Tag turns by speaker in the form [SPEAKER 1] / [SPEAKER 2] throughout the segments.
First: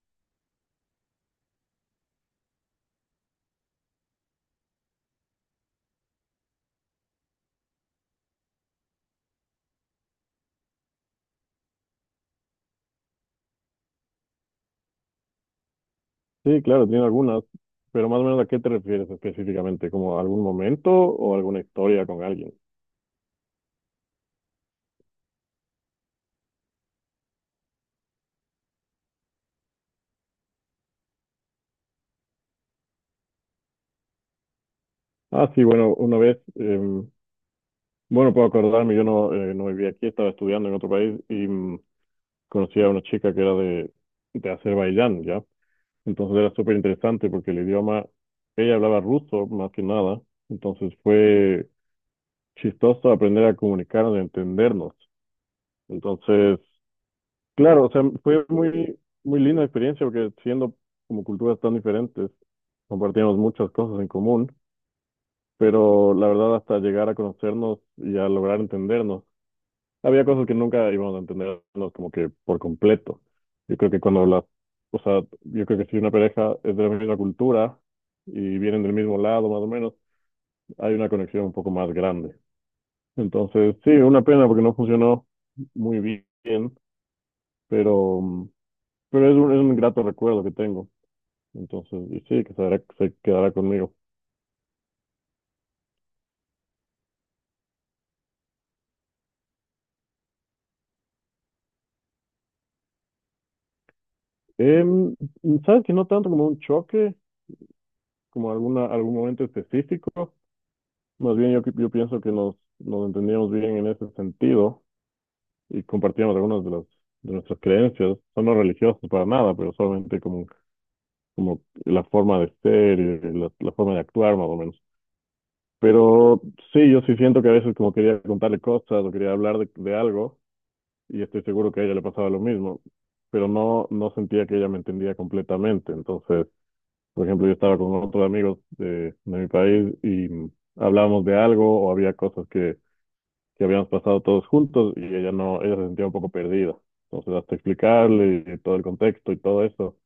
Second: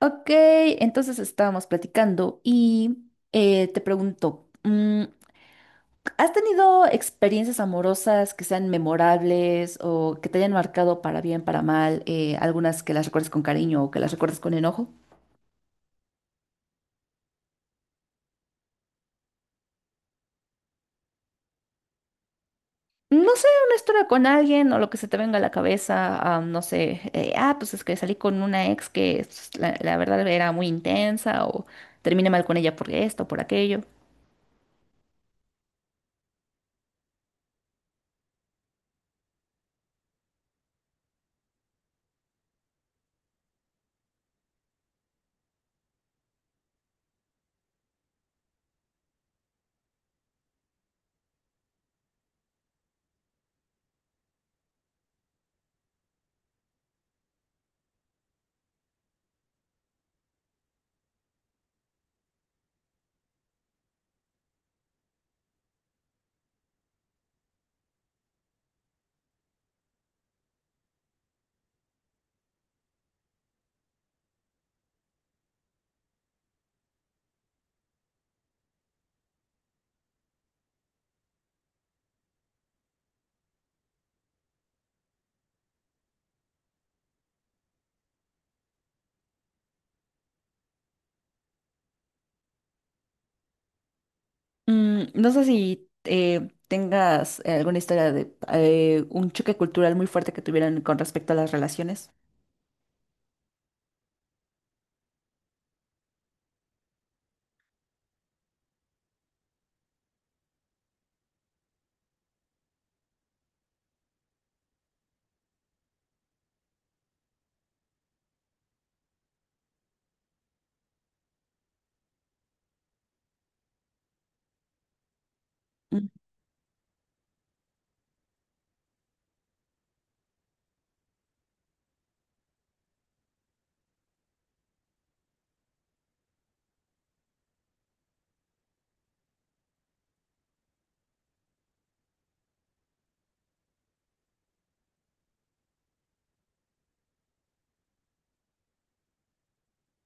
[SPEAKER 1] Ok, entonces estábamos platicando y te pregunto, ¿has tenido experiencias amorosas que sean memorables o que te hayan marcado para bien, para mal, algunas que las recuerdes con cariño o que las recuerdes con enojo?
[SPEAKER 2] Sí, claro, tiene algunas, pero más o menos a qué te refieres específicamente, como algún momento o alguna historia con alguien.
[SPEAKER 1] No sé, una historia con alguien o lo que se te venga a la cabeza, no sé, pues es que salí con una ex que pues, la verdad era muy intensa o terminé mal con ella por esto, por aquello.
[SPEAKER 2] Ah, sí, bueno, una vez, bueno, puedo acordarme, yo no, no vivía aquí, estaba estudiando en otro país y conocí a una chica que era de Azerbaiyán, ¿ya? Entonces era súper interesante porque el idioma, ella hablaba ruso más que nada, entonces fue chistoso aprender a comunicarnos y entendernos. Entonces, claro, o sea, fue muy, muy linda experiencia porque siendo como culturas tan diferentes, compartíamos muchas cosas en común, pero la verdad hasta llegar a conocernos y a lograr entendernos, había cosas que nunca íbamos a entendernos como que por completo. Yo creo que cuando o sea, yo creo que si una pareja es de la misma cultura y vienen del mismo lado más o menos, hay una conexión un poco más grande. Entonces, sí, una pena porque no funcionó muy bien, pero, pero es es un grato recuerdo que tengo. Entonces, y sí, se quedará conmigo.
[SPEAKER 1] Mm, no sé si tengas alguna historia de un choque cultural muy fuerte que tuvieran con respecto a las relaciones.
[SPEAKER 2] Em, ¿Sabes que no tanto como un choque, como algún momento específico? Más bien yo pienso que nos entendíamos bien en ese sentido y compartíamos algunas de de nuestras creencias. Son no religiosos para nada, pero solamente como, como la forma de ser y la forma de actuar más o menos.
[SPEAKER 1] Mm,
[SPEAKER 2] Pero sí, yo sí siento que a veces como quería contarle cosas o quería hablar de algo y estoy seguro que a ella le pasaba lo mismo, pero no, no sentía que ella me entendía completamente. Entonces, por ejemplo, yo estaba con otros amigos de mi país y hablábamos de algo o había cosas que habíamos pasado todos juntos y ella no, ella se sentía un poco perdida. Entonces, hasta explicarle y todo el contexto y todo eso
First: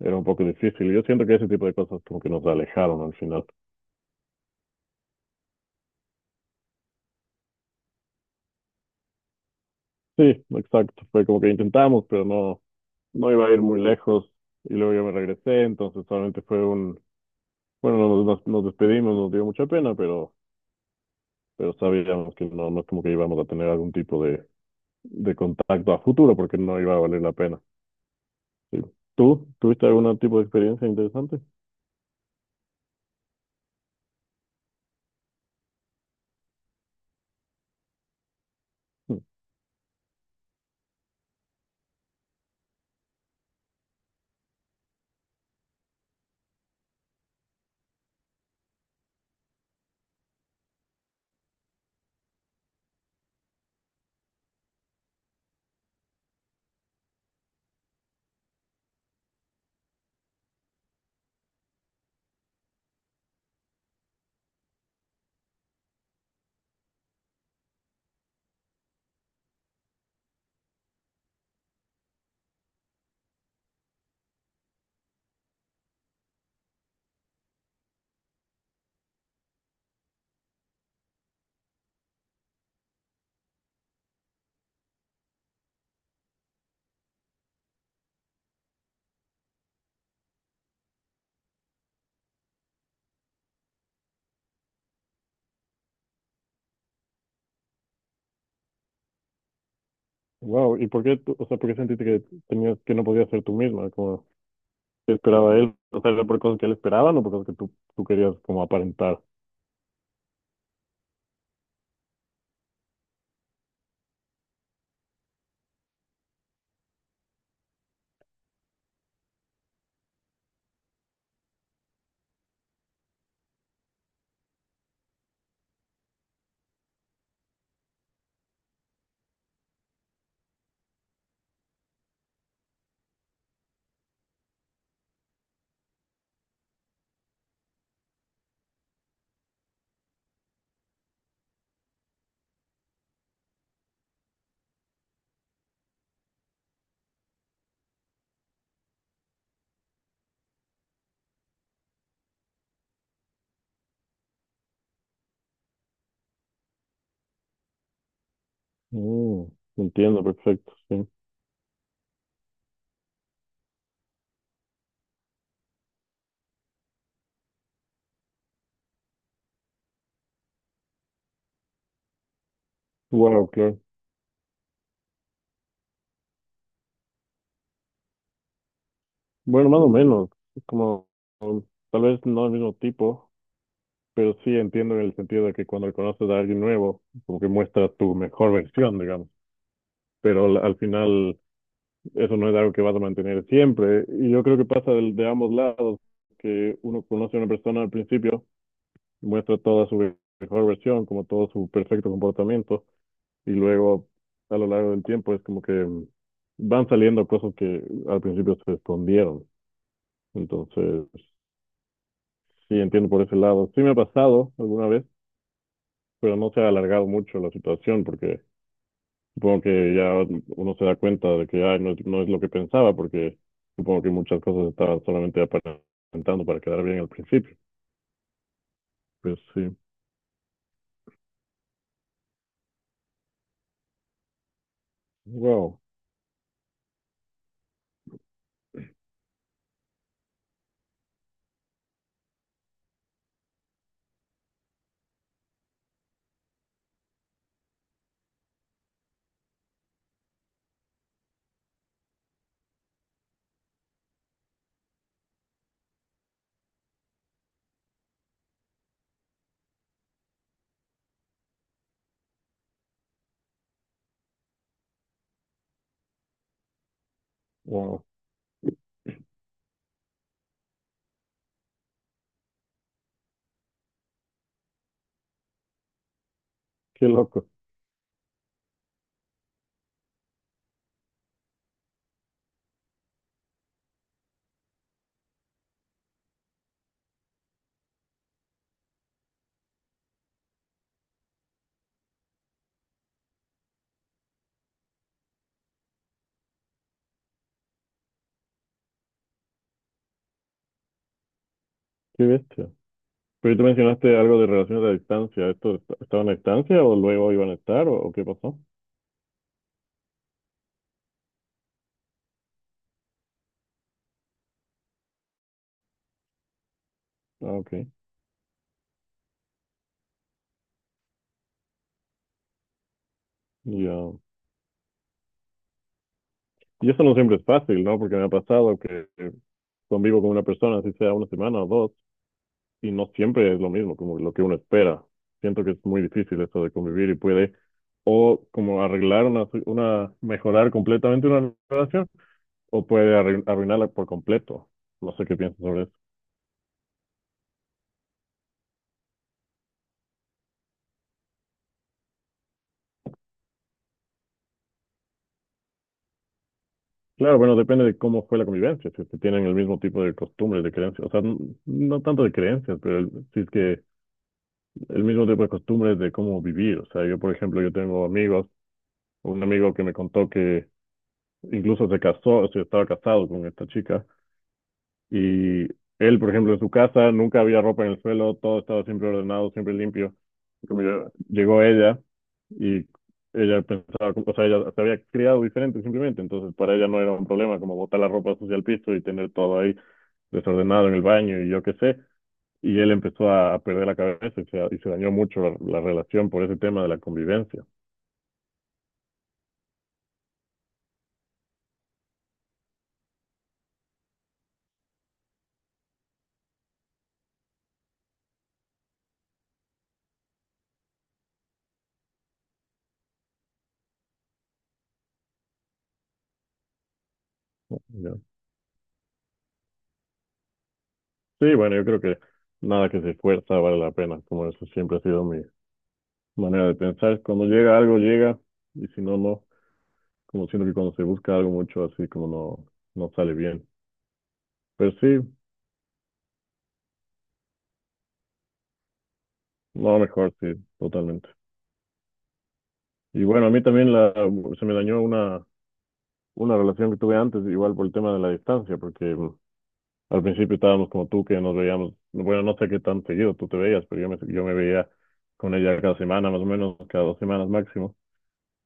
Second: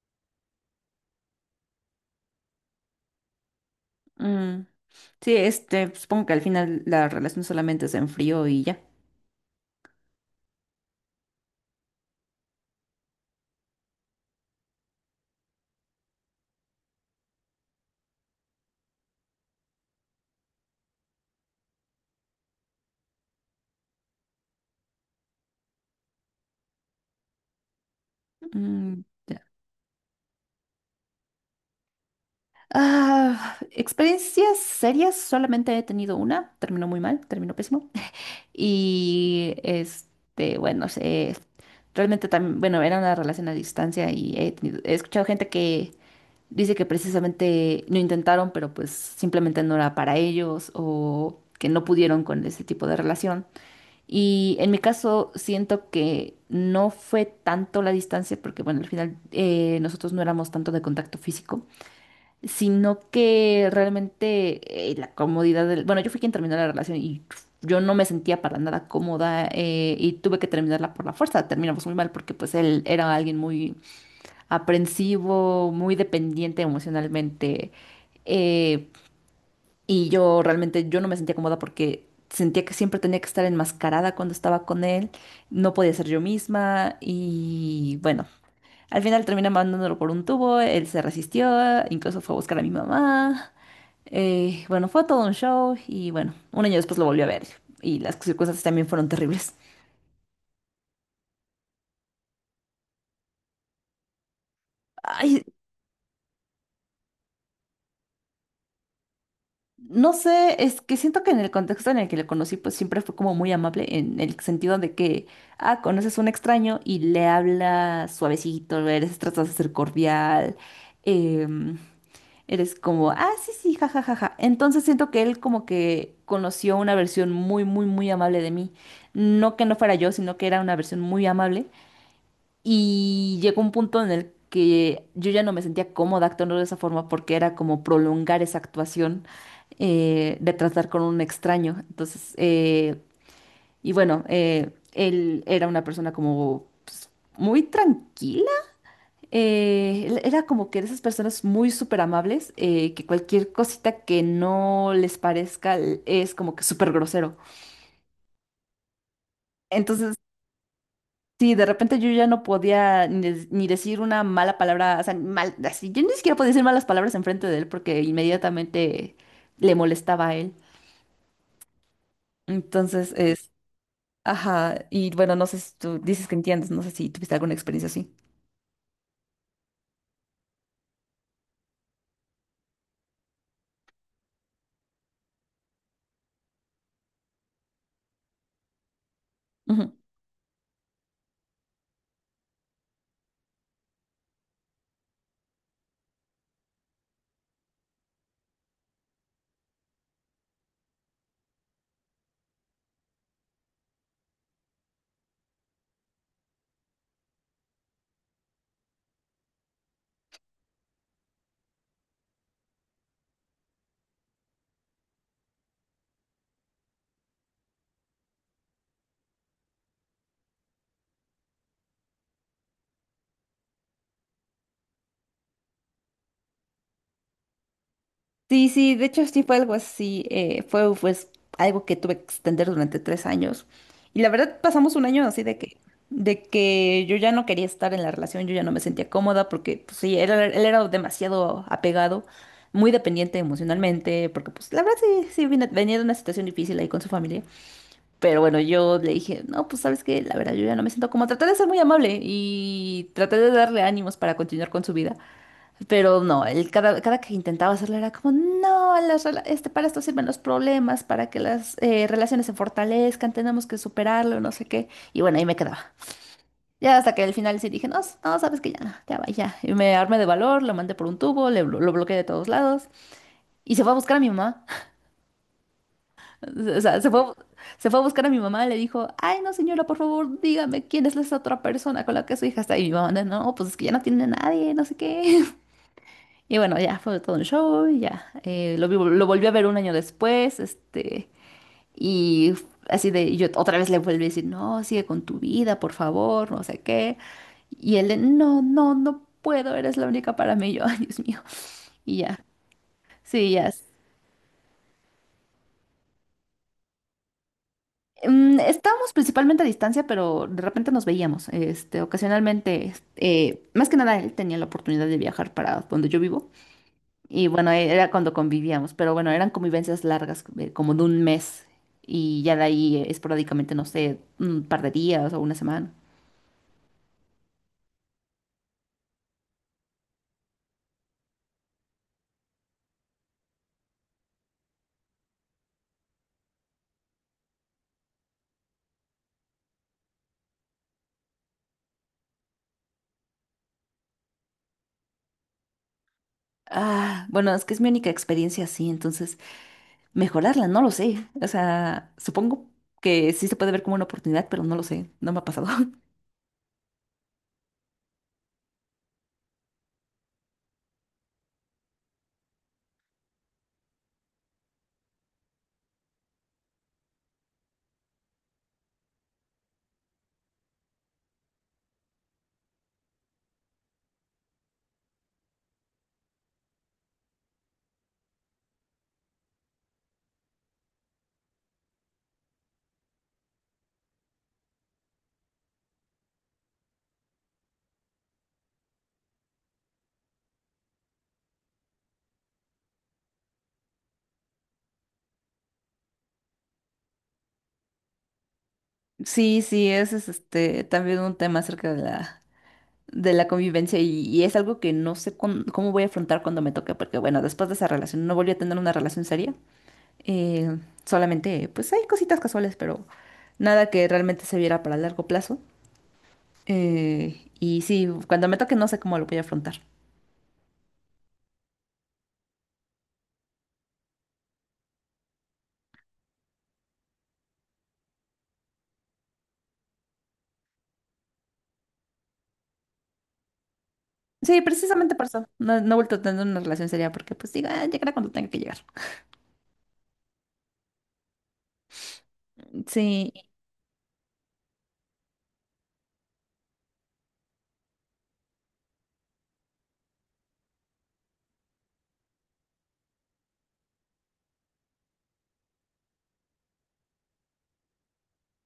[SPEAKER 2] era un poco difícil. Yo siento que ese tipo de cosas como que nos alejaron al final.
[SPEAKER 1] mm. Sí, este, supongo que al final la relación solamente se enfrió y ya.
[SPEAKER 2] Sí, exacto. Fue como que intentamos, pero no, no iba a ir muy lejos. Y luego yo me regresé, entonces solamente fue un, bueno, nos despedimos, nos dio mucha pena, pero sabíamos que no, no es como que íbamos a tener algún tipo de contacto a futuro porque no iba a valer la pena. Sí.
[SPEAKER 1] Mm, ya.
[SPEAKER 2] ¿Tú tuviste algún tipo de experiencia interesante?
[SPEAKER 1] Ah, experiencias serias, solamente he tenido una, terminó muy mal, terminó pésimo. Y este, bueno, sé, realmente también, bueno, era una relación a distancia y he escuchado gente que dice que precisamente lo intentaron, pero pues simplemente no era para ellos o que no pudieron con ese tipo de relación. Y en mi caso siento que no fue tanto la distancia, porque bueno, al final nosotros no éramos tanto de contacto físico, sino que realmente la comodidad del... Bueno, yo fui quien terminó la relación y yo no me sentía para nada cómoda, y tuve que terminarla por la fuerza. Terminamos muy mal porque pues él era alguien muy aprensivo, muy dependiente emocionalmente. eh, y yo realmente yo no me sentía cómoda porque sentía que siempre tenía que estar enmascarada cuando estaba con él, no podía ser yo misma y bueno, al final terminé mandándolo por un tubo, él se resistió, incluso fue a buscar a mi mamá. Bueno fue todo un show y bueno, un año después lo volví a ver y las circunstancias también fueron terribles.
[SPEAKER 2] Wow, ¿y por qué, o sea, por qué sentiste que que no podías ser tú misma? Como, ¿qué
[SPEAKER 1] Ay,
[SPEAKER 2] esperaba él? O sea, ¿era por cosas que él esperaba o por cosas que tú querías como aparentar?
[SPEAKER 1] no sé, es que siento que en el contexto en el que le conocí, pues siempre fue como muy amable en el sentido de que, conoces a un extraño y le hablas suavecito, eres, tratas de ser cordial, em, eres como, ah, sí, sí, ja, ja, ja, ja. Entonces siento que él como que conoció una versión muy amable de mí. No que no fuera yo, sino que era una versión muy amable. Y llegó un punto en el que yo ya no me sentía cómoda actuando de esa forma porque era como prolongar esa actuación de tratar con un extraño. Entonces, él era una persona como pues, muy tranquila. Él era como que de esas personas muy súper amables que cualquier cosita que no les parezca es como que súper grosero.
[SPEAKER 2] Mm,
[SPEAKER 1] Entonces,
[SPEAKER 2] entiendo, perfecto, sí.
[SPEAKER 1] sí, de repente yo ya no podía ni, ni decir una mala palabra, o sea, mal, así, yo ni siquiera podía decir malas palabras enfrente de él porque inmediatamente le molestaba a él. Entonces
[SPEAKER 2] Wow,
[SPEAKER 1] es,
[SPEAKER 2] claro.
[SPEAKER 1] ajá, y bueno, no sé si tú dices que entiendes, no sé si tuviste alguna experiencia así.
[SPEAKER 2] Bueno, más o menos, como um, tal vez no el mismo tipo, pero sí entiendo en el sentido de que cuando conoces a alguien nuevo, como que muestra tu mejor versión, digamos. Pero al final eso no es algo que vas a mantener siempre. Y yo creo que pasa de ambos lados, que uno conoce a una persona al principio, muestra toda su mejor versión, como todo su perfecto comportamiento, y luego a lo largo del tiempo es como que van saliendo cosas que al principio se escondieron. Entonces, sí, entiendo por ese lado. Sí me ha pasado alguna vez, pero no se ha alargado mucho la situación porque supongo que ya uno se da cuenta de que ay, no, no es lo que pensaba, porque supongo que muchas cosas estaba solamente aparentando para quedar bien al principio.
[SPEAKER 1] Sí, de hecho
[SPEAKER 2] Pues
[SPEAKER 1] sí fue algo
[SPEAKER 2] sí.
[SPEAKER 1] así, fue pues algo que tuve que extender durante 3 años. Y la verdad pasamos un año así
[SPEAKER 2] Wow,
[SPEAKER 1] de que yo ya no quería estar en la relación, yo ya no me sentía cómoda porque pues, sí, él era demasiado apegado, muy dependiente emocionalmente, porque pues la verdad sí, sí venía de una situación difícil ahí con su familia. Pero bueno, yo le dije, no, pues sabes que la verdad yo ya no me siento cómoda, traté de ser muy amable y traté de darle ánimos para continuar con su vida. Pero no, él cada que intentaba hacerlo era como, no, para esto sirven los problemas, para que las relaciones se fortalezcan, tenemos que superarlo, no sé qué. Y bueno, ahí me quedaba. Ya hasta que al final sí dije, no,
[SPEAKER 2] wow,
[SPEAKER 1] no, sabes que ya, no, ya va, ya. Y me armé de valor, lo mandé por un tubo, lo bloqueé de todos lados y se fue a buscar a mi mamá. O sea,
[SPEAKER 2] qué
[SPEAKER 1] se fue,
[SPEAKER 2] loco,
[SPEAKER 1] se fue a buscar a mi mamá, le dijo, ay, no, señora, por favor, dígame quién es esa otra persona con la que su hija está. Y mi mamá, no, pues es que ya no tiene a nadie, no sé qué. Y bueno, ya fue todo un show, y ya. Lo volví a ver un año después, este, y así de, y yo otra vez le volví a decir, no, sigue con tu vida, por favor, no sé qué. Y él, de, no puedo, eres la única para mí. Y yo, ay, Dios mío. Y
[SPEAKER 2] qué
[SPEAKER 1] ya,
[SPEAKER 2] bestia.
[SPEAKER 1] sí,
[SPEAKER 2] Pero tú
[SPEAKER 1] ya.
[SPEAKER 2] mencionaste algo de relaciones a distancia. ¿Esto estaban a distancia o luego iban a estar o qué
[SPEAKER 1] Mm,
[SPEAKER 2] pasó?
[SPEAKER 1] estábamos principalmente a distancia, pero de repente nos veíamos, este, ocasionalmente, este, más que nada él tenía la oportunidad de viajar para donde yo vivo.
[SPEAKER 2] Ah,
[SPEAKER 1] Y bueno,
[SPEAKER 2] ok.
[SPEAKER 1] e, era cuando convivíamos, pero bueno, eran convivencias largas, como de un mes. Y ya de ahí esporádicamente, no
[SPEAKER 2] Ya.
[SPEAKER 1] sé, un par de días o una semana.
[SPEAKER 2] Y eso no siempre es fácil, ¿no? Porque me ha pasado que convivo con una persona, así sea una semana o dos, y no siempre es lo mismo como lo que uno espera. Siento que es muy difícil eso de convivir y puede o como arreglar una, mejorar completamente una relación o puede arruinarla por completo. No sé qué piensas sobre eso.
[SPEAKER 1] Ah, bueno, es que es mi única experiencia así, entonces mejorarla, no lo sé. O sea, supongo que sí se puede ver como una oportunidad, pero no lo sé, no me ha pasado.
[SPEAKER 2] Claro, bueno, depende de cómo fue la convivencia, si es que tienen el mismo tipo de costumbres, de creencias, o sea, no tanto de creencias, pero si es que el mismo tipo de costumbres de cómo vivir. O sea, yo, por ejemplo, yo tengo amigos, un amigo que me contó que incluso se casó, o sea, estaba casado con esta chica, y él, por ejemplo, en su casa nunca había ropa en el suelo, todo estaba siempre ordenado, siempre limpio. Y como llegó ella y ella pensaba, o sea, ella se había criado diferente simplemente, entonces para ella no era un problema como botar la ropa sucia al piso y tener todo ahí desordenado en el baño y yo qué sé. Y él empezó a perder la cabeza y y se dañó mucho la relación por ese tema de la convivencia.
[SPEAKER 1] Sí, sí, ese es este también un tema acerca de la convivencia y es algo que no sé cómo voy a afrontar cuando me toque, porque bueno, después de esa relación no volví a tener una relación seria. Eh, Solamente, pues hay cositas casuales, pero nada que realmente se viera para largo plazo.
[SPEAKER 2] ¿No?
[SPEAKER 1] Y sí,
[SPEAKER 2] Ya.
[SPEAKER 1] cuando me toque no sé cómo lo voy a afrontar.
[SPEAKER 2] Sí, bueno, yo creo que nada que se esfuerza vale la pena, como eso siempre ha sido mi, manera de pensar. Cuando llega algo, llega, y si no, no. Como siento que cuando se busca algo mucho, así como no, no sale bien.
[SPEAKER 1] Sí,
[SPEAKER 2] Pero
[SPEAKER 1] precisamente
[SPEAKER 2] sí,
[SPEAKER 1] por eso. No, no he vuelto a tener una relación seria porque pues diga, "Ah, llegará cuando tenga que llegar.
[SPEAKER 2] no, mejor, sí, totalmente. Y
[SPEAKER 1] Sí.
[SPEAKER 2] bueno, a mí también se me dañó una relación que tuve antes, igual por el tema de la distancia, porque al principio estábamos como tú, que nos veíamos, bueno, no sé qué tan seguido tú te veías, pero yo me veía con ella cada semana, más o menos, cada 2 semanas máximo.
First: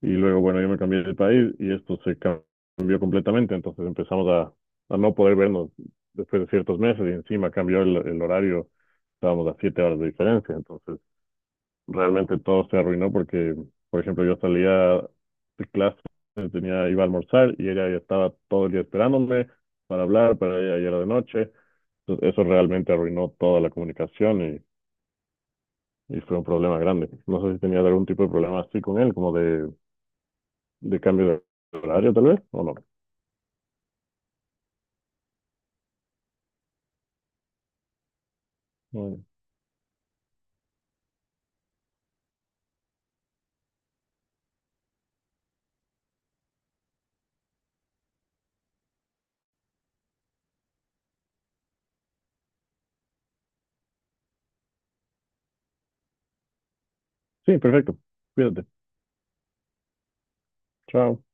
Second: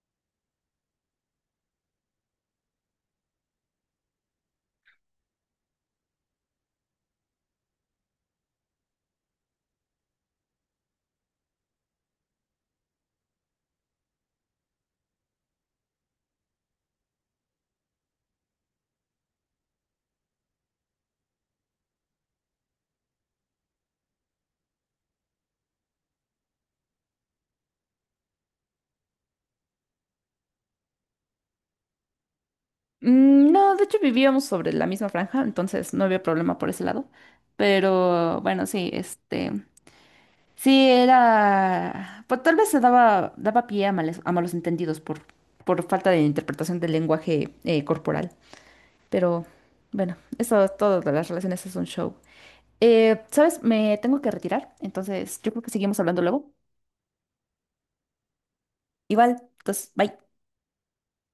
[SPEAKER 2] Y luego, bueno, yo me cambié de país y esto se cambió completamente, entonces empezamos a no poder vernos después de ciertos meses y encima cambió el horario, estábamos a 7 horas de diferencia, entonces realmente todo se arruinó porque, por ejemplo, yo salía de clase, tenía, iba a almorzar y ella ya estaba todo el día esperándome para hablar, para ella ya era de noche, entonces eso realmente arruinó toda la comunicación y fue un problema grande. No sé si tenías algún tipo de problema así con él, como de cambio de horario tal vez, o no.
[SPEAKER 1] Mm, no, de hecho vivíamos sobre la misma franja, entonces no había problema por ese lado. Pero bueno, sí,
[SPEAKER 2] Bueno,
[SPEAKER 1] este... Sí, era... Pues tal vez se daba, daba pie a a malos entendidos por falta de interpretación del lenguaje corporal. Pero bueno, eso es todo de las relaciones, es un show. ¿Sabes? Me tengo que retirar, entonces yo creo que seguimos hablando luego.
[SPEAKER 2] sí, perfecto. Cuídate.
[SPEAKER 1] Igual, pues, bye.
[SPEAKER 2] Chao.